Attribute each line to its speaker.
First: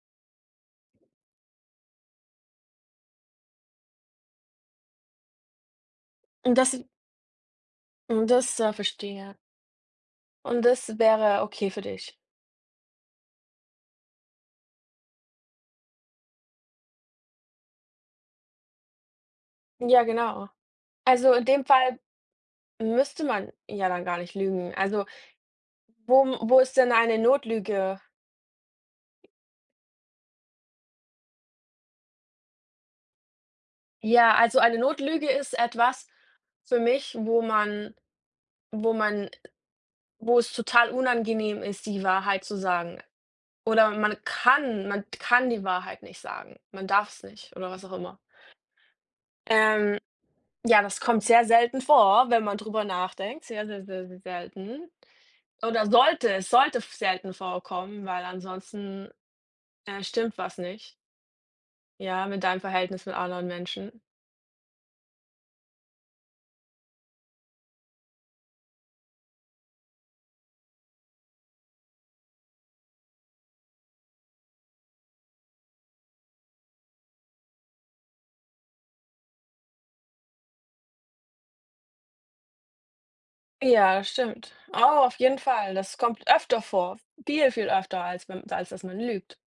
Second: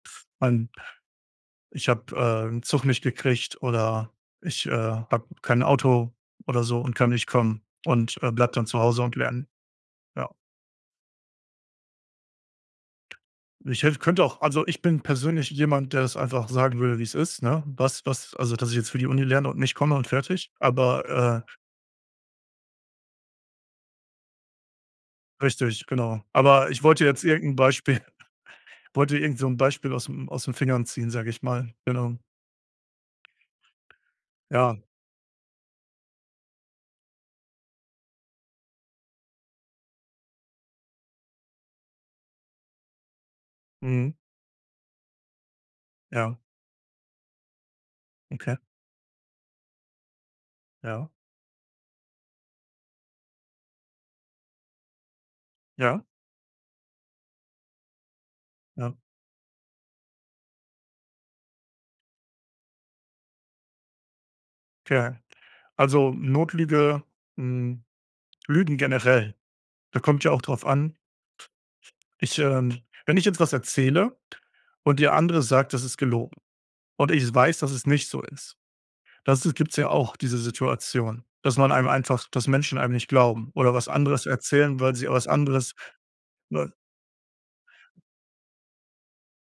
Speaker 1: Man Ich habe, äh, 'n Zug nicht gekriegt oder ich, äh, habe kein Auto
Speaker 2: Und
Speaker 1: oder so
Speaker 2: das
Speaker 1: und kann nicht kommen und,
Speaker 2: und
Speaker 1: äh, bleibe
Speaker 2: das
Speaker 1: dann
Speaker 2: ja,
Speaker 1: zu Hause und
Speaker 2: verstehe.
Speaker 1: lerne, ja.
Speaker 2: Und das wäre okay für dich?
Speaker 1: Ich hätte könnte auch also, ich bin persönlich jemand, der das einfach sagen würde, wie es ist, ne, was was also, dass ich jetzt für die Uni lerne und nicht komme
Speaker 2: Ja,
Speaker 1: und
Speaker 2: genau.
Speaker 1: fertig,
Speaker 2: Also,
Speaker 1: aber,
Speaker 2: in
Speaker 1: äh
Speaker 2: dem Fall müsste man ja dann gar nicht lügen. Also
Speaker 1: Richtig, genau.
Speaker 2: wo wo
Speaker 1: Aber
Speaker 2: ist
Speaker 1: ich
Speaker 2: denn
Speaker 1: wollte
Speaker 2: eine
Speaker 1: jetzt irgend 'n Beispiel
Speaker 2: Notlüge?
Speaker 1: wollte irgend so 'n Beispiel ausm aus 'n Fingern ziehen, sage ich mal, genau.
Speaker 2: Ja, also
Speaker 1: Ja.
Speaker 2: eine Notlüge ist etwas für mich, wo man wo man wo es total unangenehm ist, die Wahrheit zu sagen. Oder
Speaker 1: Mhm.
Speaker 2: man kann man kann die Wahrheit nicht
Speaker 1: Ja.
Speaker 2: sagen. Man darf's nicht oder was auch immer.
Speaker 1: Okay.
Speaker 2: Ähm, ja, das
Speaker 1: Ja.
Speaker 2: kommt sehr selten vor, wenn man drüber nachdenkt, sehr, sehr, sehr, sehr selten oder
Speaker 1: Ja.
Speaker 2: sollte es sollte f selten vorkommen, weil
Speaker 1: Ja.
Speaker 2: ansonsten, äh, stimmt was nicht ja, mit deinem Verhältnis mit anderen Menschen.
Speaker 1: Okay, also, Notlüge, hm Lügen generell, da kommt ja auch drauf an ich, ähm wenn ich jetzt was erzähle und der andere sagt, das ist gelogen und ich s weiß, dass es nicht so ist. Das ist gibt's ja auch diese Situation, dass man einem einfach dass Menschen einem nicht glauben oder was
Speaker 2: Ja,
Speaker 1: anderes
Speaker 2: stimmt.
Speaker 1: erzählen, weil
Speaker 2: Oh,
Speaker 1: sie au
Speaker 2: auf
Speaker 1: was
Speaker 2: jeden
Speaker 1: anderes,
Speaker 2: Fall. Das kommt öfter
Speaker 1: äh
Speaker 2: vor, viel, viel öfter, als wenn als, dass man lügt.